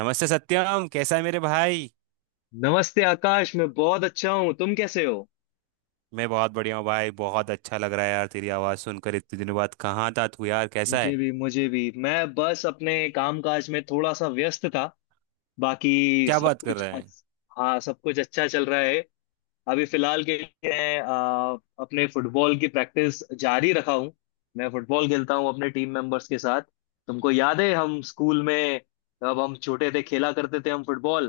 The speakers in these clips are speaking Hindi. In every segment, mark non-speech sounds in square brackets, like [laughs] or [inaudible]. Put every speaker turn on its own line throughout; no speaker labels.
नमस्ते सत्यम, कैसा है मेरे भाई।
नमस्ते आकाश। मैं बहुत अच्छा हूँ, तुम कैसे हो?
मैं बहुत बढ़िया हूँ भाई। बहुत अच्छा लग रहा है यार तेरी आवाज़ सुनकर इतने दिनों बाद। कहाँ था तू यार, कैसा
मुझे
है,
भी मुझे भी मैं बस अपने कामकाज में थोड़ा सा व्यस्त था। बाकी
क्या
सब
बात कर
कुछ
रहा है।
अच्छ... हाँ, सब कुछ अच्छा चल रहा है। अभी फिलहाल के लिए मैं अपने फुटबॉल की प्रैक्टिस जारी रखा हूँ। मैं फुटबॉल खेलता हूँ अपने टीम मेंबर्स के साथ। तुमको याद है हम स्कूल में, जब हम छोटे थे, खेला करते थे हम फुटबॉल।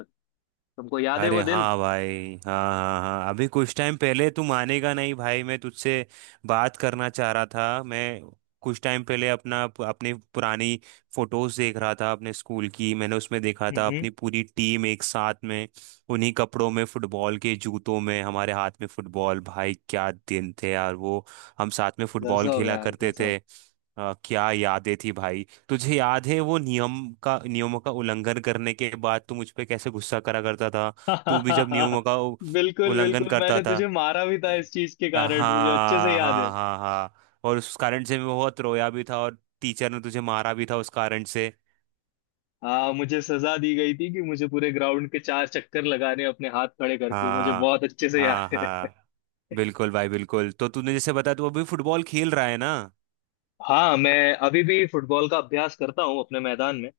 तुमको याद है
अरे
वो दिन?
हाँ भाई, हाँ, हाँ, हाँ, अभी कुछ टाइम पहले तू मानेगा नहीं भाई, मैं तुझसे बात करना चाह रहा था। मैं कुछ टाइम पहले अपना अपनी पुरानी फोटोज देख रहा था अपने स्कूल की। मैंने उसमें देखा था
हम्म।
अपनी पूरी टीम एक साथ में, उन्हीं कपड़ों में, फुटबॉल के जूतों में, हमारे हाथ में फुटबॉल। भाई क्या दिन थे यार वो, हम साथ में फुटबॉल
गजब
खेला
यार,
करते
गजब।
थे। क्या यादें थी भाई। तुझे याद है वो नियमों का उल्लंघन करने के बाद तू मुझ पे कैसे गुस्सा करा करता था। तू भी जब
[laughs] बिल्कुल,
उल्लंघन
बिल्कुल।
करता
मैंने
था।
तुझे मारा भी
अ,
था इस चीज के कारण, मुझे अच्छे से
हाँ
याद है।
हाँ हाँ हाँ, और उस कारण से मैं बहुत रोया भी था, और टीचर ने तुझे मारा भी था उस कारण से।
हाँ, मुझे सजा दी गई थी कि मुझे पूरे ग्राउंड के 4 चक्कर लगाने हैं अपने हाथ खड़े करके। मुझे
हाँ,
बहुत अच्छे से याद
हाँ
है।
हाँ,
[laughs]
बिल्कुल भाई बिल्कुल। तो तूने जैसे बताया तू अभी फुटबॉल खेल रहा है ना,
हाँ, मैं अभी भी फुटबॉल का अभ्यास करता हूँ अपने मैदान में।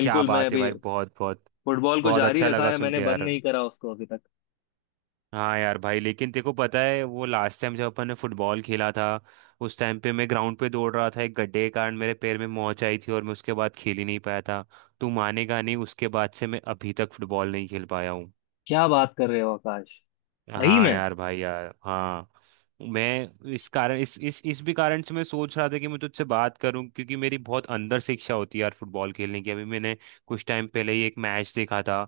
क्या
मैं
बात है
अभी
भाई। बहुत बहुत
फुटबॉल को
बहुत
जारी
अच्छा
रखा
लगा
है,
सुन
मैंने
के
बंद
यार।
नहीं करा उसको अभी तक।
हाँ यार भाई, लेकिन तेको पता है वो लास्ट टाइम जब अपन ने फुटबॉल खेला था, उस टाइम पे मैं ग्राउंड पे दौड़ रहा था, एक गड्ढे के कारण मेरे पैर में मोच आई थी और मैं उसके बाद खेल ही नहीं पाया था। तू मानेगा नहीं, उसके बाद से मैं अभी तक फुटबॉल नहीं खेल पाया हूँ।
क्या बात कर रहे हो आकाश? सही
हाँ
में।
यार भाई, यार हाँ। मैं इस कारण इस भी कारण से मैं सोच रहा था कि मैं तुझसे बात करूं, क्योंकि मेरी बहुत अंदर से इच्छा होती है यार फुटबॉल खेलने की। अभी मैंने कुछ टाइम पहले ही एक मैच देखा था,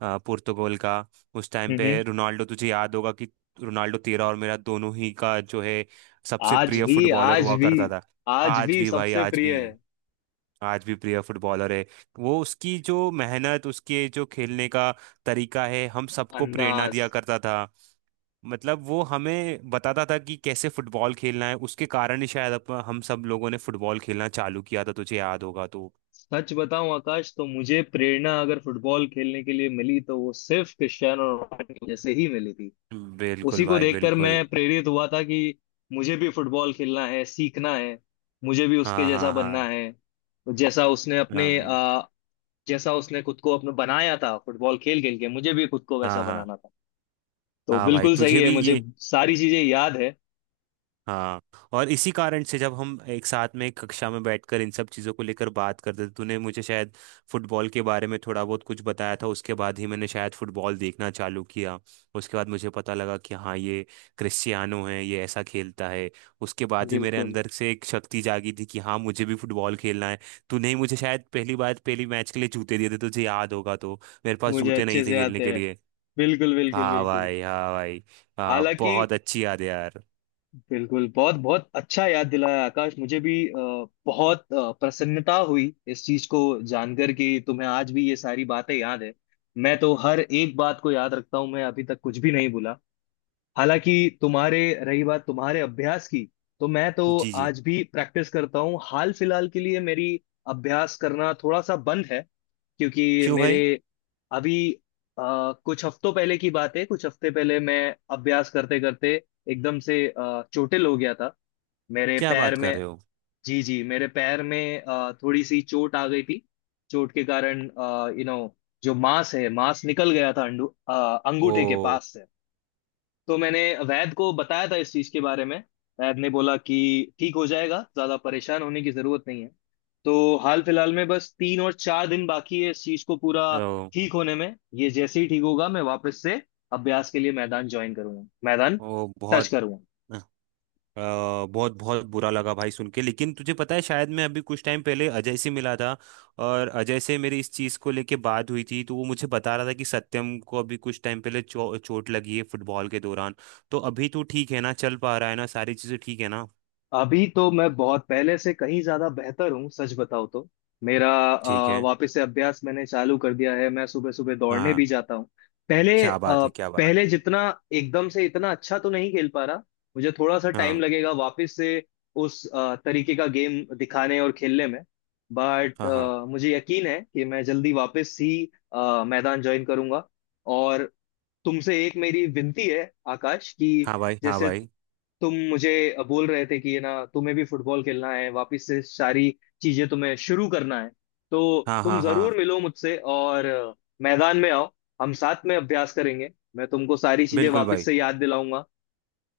पुर्तगाल का। उस टाइम पे
हम्म।
रोनाल्डो, तुझे याद होगा कि रोनाल्डो तेरा और मेरा दोनों ही का जो है सबसे
आज
प्रिय
भी,
फुटबॉलर
आज
हुआ
भी।
करता था।
आज
आज
भी
भी भाई
सबसे
आज
प्रिय
भी,
है।
आज भी प्रिय फुटबॉलर है। वो उसकी जो मेहनत, उसके जो खेलने का तरीका है, हम सबको प्रेरणा
अंदाज।
दिया करता था। मतलब वो हमें बताता था कि कैसे फुटबॉल खेलना है। उसके कारण ही शायद हम सब लोगों ने फुटबॉल खेलना चालू किया था, तुझे याद होगा तो।
सच बताऊं आकाश, तो मुझे प्रेरणा अगर फुटबॉल खेलने के लिए मिली, तो वो सिर्फ क्रिस्टियानो रोनाल्डो की वजह से ही मिली थी। उसी
बिल्कुल
को
भाई
देखकर
बिल्कुल।
मैं प्रेरित हुआ था कि मुझे भी फुटबॉल खेलना है, सीखना है। मुझे भी उसके
हाँ
जैसा
हाँ
बनना
हाँ,
है। तो
हाँ,
जैसा उसने खुद को अपने बनाया था फुटबॉल खेल खेल के, मुझे भी खुद को वैसा
हाँ हाँ।
बनाना था। तो
हाँ भाई
बिल्कुल सही
तुझे
है,
भी
मुझे
ये,
सारी चीजें याद है।
हाँ। और इसी कारण से जब हम एक साथ में एक कक्षा में बैठकर इन सब चीज़ों को लेकर बात करते थे, तूने मुझे शायद फुटबॉल के बारे में थोड़ा बहुत कुछ बताया था, उसके बाद ही मैंने शायद फुटबॉल देखना चालू किया। उसके बाद मुझे पता लगा कि हाँ ये क्रिस्टियानो है, ये ऐसा खेलता है। उसके बाद ही मेरे
बिल्कुल।
अंदर से एक शक्ति जागी थी कि हाँ, मुझे भी फुटबॉल खेलना है। तूने ही मुझे शायद पहली बार पहली मैच के लिए जूते दिए थे, तुझे याद होगा तो। मेरे पास
मुझे
जूते नहीं
अच्छे से
थे
याद
खेलने
है।
के लिए।
बिल्कुल, बिल्कुल,
हाँ
बिल्कुल।
भाई हाँ भाई, हाँ,
हालांकि,
बहुत अच्छी याद है यार।
बिल्कुल, बहुत बहुत अच्छा याद दिलाया आकाश। मुझे भी बहुत प्रसन्नता हुई इस चीज को जानकर कि तुम्हें आज भी ये सारी बातें याद है। मैं तो हर एक बात को याद रखता हूं, मैं अभी तक कुछ भी नहीं भूला। हालांकि तुम्हारे रही बात तुम्हारे अभ्यास की, तो मैं तो
जी जी।
आज भी प्रैक्टिस करता हूँ। हाल फिलहाल के लिए मेरी अभ्यास करना थोड़ा सा बंद है, क्योंकि
क्यों
मेरे
भाई,
अभी कुछ हफ्तों पहले की बात है, कुछ हफ्ते पहले मैं अभ्यास करते करते एकदम से चोटिल हो गया था मेरे
क्या
पैर
बात
में।
कर रहे हो।
जी जी, मेरे पैर में थोड़ी सी चोट आ गई थी। चोट के कारण, यू नो जो मांस है, मांस निकल गया था अंगूठे के
ओ,
पास से। तो मैंने वैद को बताया था इस चीज के बारे में। वैद ने बोला कि ठीक हो जाएगा, ज्यादा परेशान होने की जरूरत नहीं है। तो हाल फिलहाल में बस 3 और 4 दिन बाकी है इस चीज को पूरा
ओ,
ठीक होने में। ये जैसे ही ठीक होगा, मैं वापस से अभ्यास के लिए मैदान ज्वाइन करूंगा, मैदान
ओ।
टच
बहुत
करूंगा।
अ, बहुत बहुत बुरा लगा भाई सुन के। लेकिन तुझे पता है शायद, मैं अभी कुछ टाइम पहले अजय से मिला था, और अजय से मेरी इस चीज़ को लेके बात हुई थी, तो वो मुझे बता रहा था कि सत्यम को अभी कुछ टाइम पहले चोट लगी है फुटबॉल के दौरान। तो अभी तो ठीक है ना, चल पा रहा है ना, सारी चीज़ें ठीक है ना।
अभी तो मैं बहुत पहले से कहीं ज्यादा बेहतर हूँ, सच बताओ तो। मेरा
ठीक है।
वापस से अभ्यास मैंने चालू कर दिया है, मैं सुबह सुबह
हाँ
दौड़ने भी
हाँ,
जाता हूँ। पहले अ,
क्या बात है, क्या बात।
पहले जितना एकदम से इतना अच्छा तो नहीं खेल पा रहा। मुझे थोड़ा सा टाइम
हाँ
लगेगा वापस से उस तरीके का गेम दिखाने और खेलने में। बट
हाँ हाँ,
मुझे यकीन है कि मैं जल्दी वापस ही मैदान ज्वाइन करूंगा। और तुमसे एक मेरी विनती है आकाश कि
हाँ भाई हाँ
जैसे
भाई।
तुम मुझे बोल रहे थे कि ये ना, तुम्हें भी फुटबॉल खेलना है, वापस से सारी चीजें तुम्हें शुरू करना है। तो
हाँ
तुम
हाँ
जरूर
हाँ।
मिलो मुझसे और मैदान में आओ। हम साथ में अभ्यास करेंगे, मैं तुमको सारी चीजें
बिल्कुल
वापस
भाई
से याद दिलाऊंगा।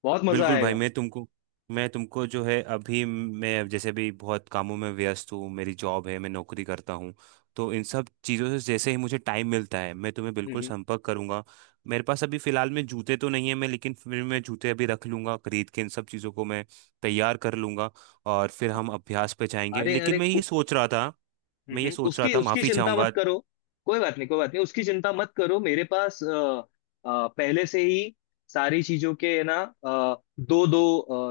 बहुत मजा
बिल्कुल। भाई
आएगा।
मैं तुमको, जो है, अभी मैं जैसे भी बहुत कामों में व्यस्त हूँ, मेरी जॉब है, मैं नौकरी करता हूँ। तो इन सब चीज़ों से जैसे ही मुझे टाइम मिलता है मैं तुम्हें
हम्म,
बिल्कुल
हम्म।
संपर्क करूंगा। मेरे पास अभी फ़िलहाल में जूते तो नहीं है मैं, लेकिन फिर मैं जूते अभी रख लूंगा खरीद के, इन सब चीज़ों को मैं तैयार कर लूंगा, और फिर हम अभ्यास पे जाएंगे।
अरे
लेकिन
अरे
मैं ये
कु-
सोच रहा था,
हम्म, उसकी उसकी
माफ़ी
चिंता
चाहूंगा।
मत करो। कोई बात नहीं, कोई बात नहीं, उसकी चिंता मत करो। मेरे पास पहले से ही सारी चीजों के है ना, दो दो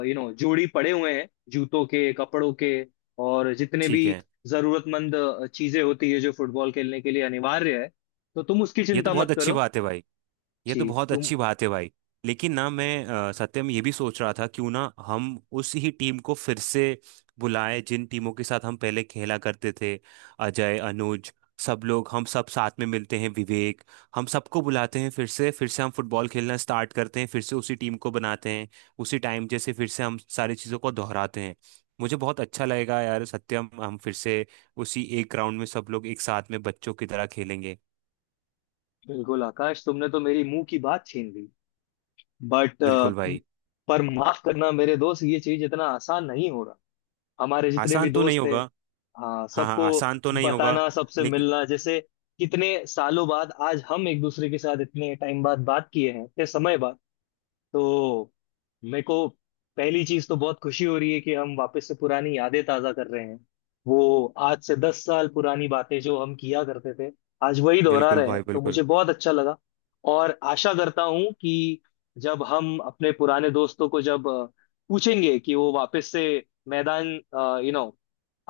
जोड़ी पड़े हुए हैं जूतों के, कपड़ों के। और जितने भी
ठीक है।
जरूरतमंद चीजें होती है जो फुटबॉल खेलने के लिए अनिवार्य है, तो तुम उसकी
ये तो
चिंता मत
बहुत अच्छी
करो।
बात है भाई, ये
जी।
तो बहुत
तुम
अच्छी बात है भाई। लेकिन ना मैं सत्यम ये भी सोच रहा था, क्यों ना हम उस ही टीम को फिर से बुलाएं जिन टीमों के साथ हम पहले खेला करते थे। अजय, अनुज, सब लोग, हम सब साथ में मिलते हैं, विवेक, हम सबको बुलाते हैं। फिर से, फिर से हम फुटबॉल खेलना स्टार्ट करते हैं, फिर से उसी टीम को बनाते हैं, उसी टाइम जैसे फिर से हम सारी चीज़ों को दोहराते हैं। मुझे बहुत अच्छा लगेगा यार सत्यम, हम फिर से उसी एक ग्राउंड में सब लोग एक साथ में बच्चों की तरह खेलेंगे।
बिल्कुल आकाश, तुमने तो मेरी मुंह की बात छीन ली। बट
बिल्कुल भाई,
पर माफ करना मेरे दोस्त, ये चीज इतना आसान नहीं हो रहा। हमारे जितने भी
आसान तो नहीं
दोस्त थे,
होगा।
हाँ,
हाँ हाँ
सबको
आसान तो नहीं होगा,
बताना, सबसे
लेकिन
मिलना, जैसे कितने सालों बाद आज हम एक दूसरे के साथ इतने टाइम बाद बात किए हैं, इतने समय बाद। तो मेरे को पहली चीज तो बहुत खुशी हो रही है कि हम वापस से पुरानी यादें ताजा कर रहे हैं। वो आज से 10 साल पुरानी बातें जो हम किया करते थे, आज वही दोहरा
बिल्कुल
रहे
भाई
हैं, तो
बिल्कुल।
मुझे बहुत अच्छा लगा। और आशा करता हूं कि जब हम अपने पुराने दोस्तों को, जब पूछेंगे कि वो वापस से मैदान, यू नो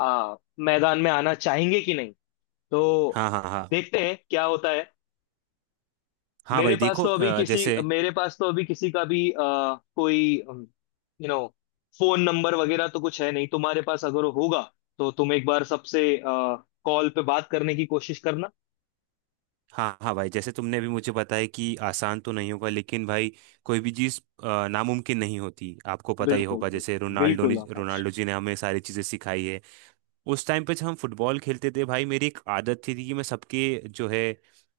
मैदान में आना चाहेंगे कि नहीं, तो
हाँ हाँ हाँ।
देखते हैं क्या होता है।
हाँ भाई देखो, जैसे,
मेरे पास तो अभी किसी का भी कोई यू नो फोन नंबर वगैरह तो कुछ है नहीं, तुम्हारे पास अगर होगा तो तुम एक बार सबसे कॉल पे बात करने की कोशिश करना।
हाँ हाँ भाई, जैसे तुमने अभी मुझे बताया कि आसान तो नहीं होगा, लेकिन भाई कोई भी चीज़ नामुमकिन नहीं होती, आपको पता ही
बिल्कुल,
होगा, जैसे
बिल्कुल, बिल्कुल आकाश।
रोनाल्डो जी ने हमें सारी चीज़ें सिखाई है। उस टाइम पे जब हम फुटबॉल खेलते थे भाई, मेरी एक आदत थी कि मैं सबके जो है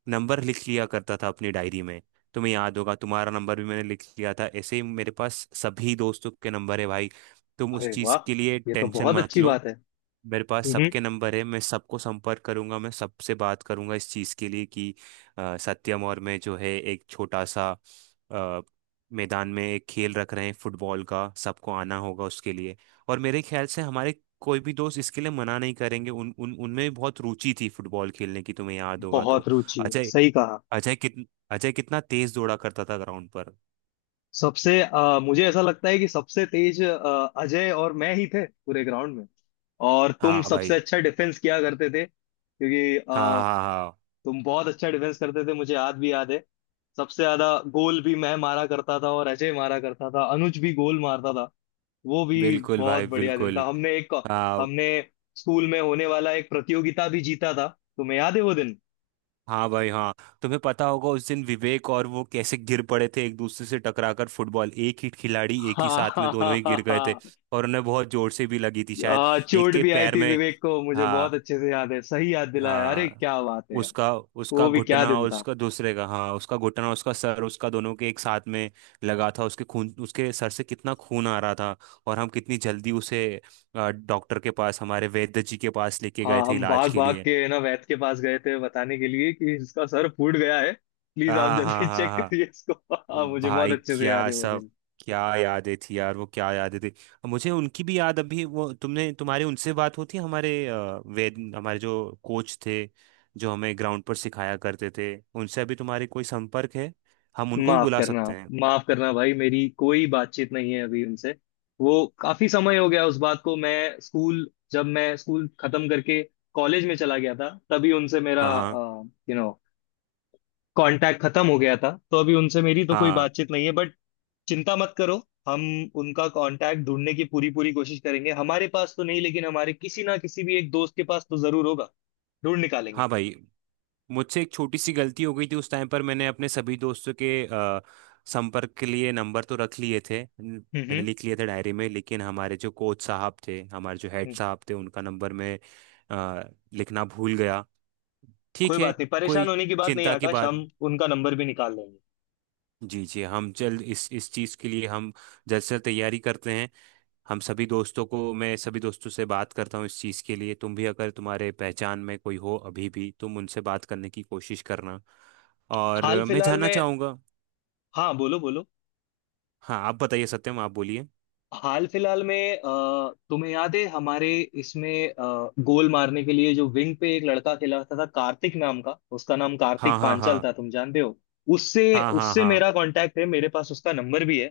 नंबर लिख लिया करता था अपनी डायरी में। तुम्हें याद होगा, तुम्हारा नंबर भी मैंने लिख लिया था। ऐसे ही मेरे पास सभी दोस्तों के नंबर है भाई, तुम उस
अरे
चीज़
वाह,
के लिए
ये तो
टेंशन
बहुत
मत
अच्छी
लो।
बात है।
मेरे पास
हम्म।
सबके नंबर है, मैं सबको संपर्क करूंगा, मैं सबसे बात करूंगा इस चीज़ के लिए कि सत्यम और मैं जो है एक छोटा सा अ, मैदान में एक खेल रख रहे हैं फुटबॉल का, सबको आना होगा उसके लिए। और मेरे ख्याल से हमारे कोई भी दोस्त इसके लिए मना नहीं करेंगे, उन उन उनमें भी बहुत रुचि थी फुटबॉल खेलने की, तुम्हें याद होगा
बहुत
तो।
रुचि है,
अजय,
सही कहा।
अजय कित अजय कितना तेज दौड़ा करता था ग्राउंड पर।
मुझे ऐसा लगता है कि सबसे तेज अजय और मैं ही थे पूरे ग्राउंड में। और तुम
हाँ
सबसे
भाई,
अच्छा डिफेंस किया करते थे, क्योंकि
हाँ हाँ हाँ।
तुम बहुत अच्छा डिफेंस करते थे, मुझे याद है। सबसे ज्यादा गोल भी मैं मारा करता था, और अजय मारा करता था, अनुज भी गोल मारता था, वो भी।
बिल्कुल
बहुत
भाई
बढ़िया दिन था।
बिल्कुल। हाँ
हमने स्कूल में होने वाला एक प्रतियोगिता भी जीता था। तुम्हें याद है वो दिन?
हाँ भाई हाँ। तुम्हें पता होगा उस दिन विवेक और वो कैसे गिर पड़े थे एक दूसरे से टकराकर, फुटबॉल एक ही खिलाड़ी, एक ही साथ में दोनों ही गिर गए थे,
हाँ। [laughs]
और उन्हें बहुत जोर से भी लगी थी शायद, एक
चोट
के
भी आई
पैर
थी
में।
विवेक को, मुझे बहुत
हाँ,
अच्छे से याद है, सही याद दिलाया। अरे
हाँ,
क्या बात है यार।
उसका उसका
वो भी क्या
घुटना
दिन
और
था।
उसका दूसरे का, हाँ उसका घुटना, उसका सर, उसका दोनों के एक साथ में लगा था। उसके खून, उसके सर से कितना खून आ रहा था, और हम कितनी जल्दी उसे डॉक्टर के पास, हमारे वैद्य जी के पास लेके गए
हाँ,
थे
हम
इलाज
भाग
के
भाग
लिए।
के ना वैद्य के पास गए थे बताने के लिए कि इसका सर फूट गया है, प्लीज आप
हाँ हाँ
जल्दी [laughs]
हाँ
चेक करिए
हाँ।
इसको। [laughs] हाँ, मुझे बहुत
भाई
अच्छे से याद
क्या
है वो
सब,
दिन।
क्या यादें थी यार वो, क्या यादें थी। अब मुझे उनकी भी याद अभी वो, तुमने तुम्हारी उनसे बात होती है हमारे वेद, हमारे जो कोच थे, जो हमें ग्राउंड पर सिखाया करते थे, उनसे अभी तुम्हारी कोई संपर्क है। हम उनको भी
माफ
बुला
करना,
सकते हैं।
माफ करना भाई, मेरी कोई बातचीत नहीं है अभी उनसे। वो काफी समय हो गया उस बात को। मैं स्कूल जब मैं स्कूल खत्म करके कॉलेज में चला गया था, तभी उनसे मेरा
हाँ, हाँ
यू नो कांटेक्ट खत्म हो गया था। तो अभी उनसे मेरी तो कोई
हाँ
बातचीत नहीं है, बट चिंता मत करो। हम उनका कांटेक्ट ढूंढने की पूरी पूरी कोशिश करेंगे। हमारे पास तो नहीं, लेकिन हमारे किसी ना किसी भी एक दोस्त के पास तो जरूर होगा। ढूंढ निकालेंगे।
हाँ भाई। मुझसे एक छोटी सी गलती हो गई थी उस टाइम पर। मैंने अपने सभी दोस्तों के संपर्क के लिए नंबर तो रख लिए थे
हम्म,
मैंने
हम्म।
लिख लिए थे डायरी में, लेकिन हमारे जो कोच साहब थे, हमारे जो हेड
हम्म।
साहब थे, उनका नंबर मैं अ, लिखना भूल गया।
कोई
ठीक है,
बात नहीं,
कोई
परेशान होने की बात नहीं
चिंता की
आकाश,
बात।
हम उनका नंबर भी निकाल लेंगे।
जी जी, हम जल्द इस चीज़ के लिए हम जल्द से जल्द तैयारी करते हैं। हम सभी दोस्तों को मैं सभी दोस्तों से बात करता हूँ इस चीज़ के लिए। तुम भी अगर तुम्हारे पहचान में कोई हो अभी भी, तुम उनसे बात करने की कोशिश करना। और
हाल
मैं
फिलहाल
जानना
में
चाहूँगा,
हाँ, बोलो बोलो।
हाँ आप बताइए सत्यम, आप बोलिए।
हाल फिलहाल में तुम्हें याद है हमारे इसमें गोल मारने के लिए जो विंग पे एक लड़का खेला होता था, कार्तिक नाम का, उसका नाम
हाँ
कार्तिक
हाँ
पांचाल
हाँ,
था, तुम जानते हो? उससे
हाँ हाँ
उससे
हाँ।
मेरा कांटेक्ट है, मेरे पास उसका नंबर भी है।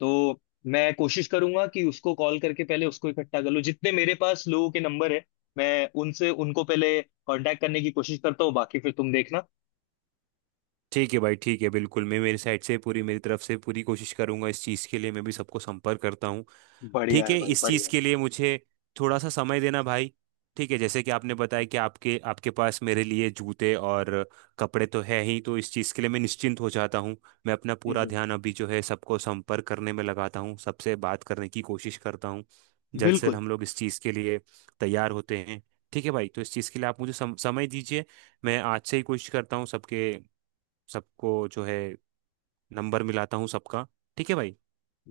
तो मैं कोशिश करूंगा कि उसको कॉल करके पहले उसको इकट्ठा कर लूं, जितने मेरे पास लोगों के नंबर है, मैं उनसे उनको पहले कांटेक्ट करने की कोशिश करता हूँ, बाकी फिर तुम देखना।
ठीक है भाई ठीक है, बिल्कुल। मैं मेरी साइड से पूरी मेरी तरफ से पूरी कोशिश करूंगा इस चीज़ के लिए, मैं भी सबको संपर्क करता हूँ।
बढ़िया
ठीक
है
है,
भाई,
इस चीज़
बढ़िया है।
के लिए मुझे थोड़ा सा समय देना भाई। ठीक है जैसे कि आपने बताया कि आपके आपके पास मेरे लिए जूते और कपड़े तो है ही, तो इस चीज़ के लिए मैं निश्चिंत हो जाता हूँ। मैं अपना पूरा
हम्म।
ध्यान अभी जो है सबको संपर्क करने में लगाता हूँ, सबसे बात करने की कोशिश करता हूँ। जल्द से जल्द
बिल्कुल,
हम लोग इस चीज़ के लिए तैयार होते हैं। ठीक है भाई, तो इस चीज़ के लिए आप मुझे समय दीजिए। मैं आज से ही कोशिश करता हूँ सबके सबको जो है नंबर मिलाता हूँ सबका। ठीक है भाई,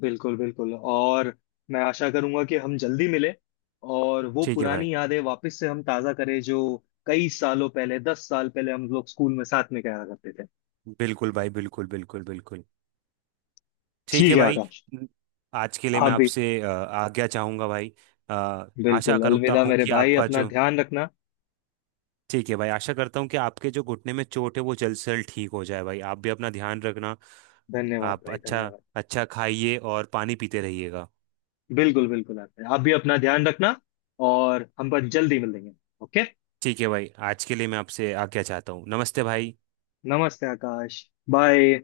बिल्कुल, बिल्कुल। और मैं आशा करूंगा कि हम जल्दी मिले, और वो
ठीक है भाई।
पुरानी यादें वापस से हम ताजा करें, जो कई सालों पहले, 10 साल पहले हम लोग स्कूल में साथ में क्या करते थे।
बिल्कुल भाई बिल्कुल, बिल्कुल बिल्कुल। ठीक
ठीक
है
है
भाई,
आकाश।
आज के लिए
आप
मैं
भी
आपसे आज्ञा चाहूंगा भाई। अ, आशा
बिल्कुल।
करता
अलविदा
हूँ
मेरे
कि
भाई,
आपका
अपना
जो,
ध्यान रखना।
ठीक है भाई आशा करता हूँ कि आपके जो घुटने में चोट है वो जल्द से जल्द ठीक हो जाए भाई, आप भी अपना ध्यान रखना।
धन्यवाद
आप
भाई,
अच्छा
धन्यवाद।
अच्छा खाइए और पानी पीते रहिएगा।
बिल्कुल, बिल्कुल, आते हैं, आप भी अपना ध्यान रखना, और हम पर जल्दी मिलेंगे। ओके।
ठीक है भाई, आज के लिए मैं आपसे आज्ञा चाहता हूँ। नमस्ते भाई।
नमस्ते आकाश। बाय।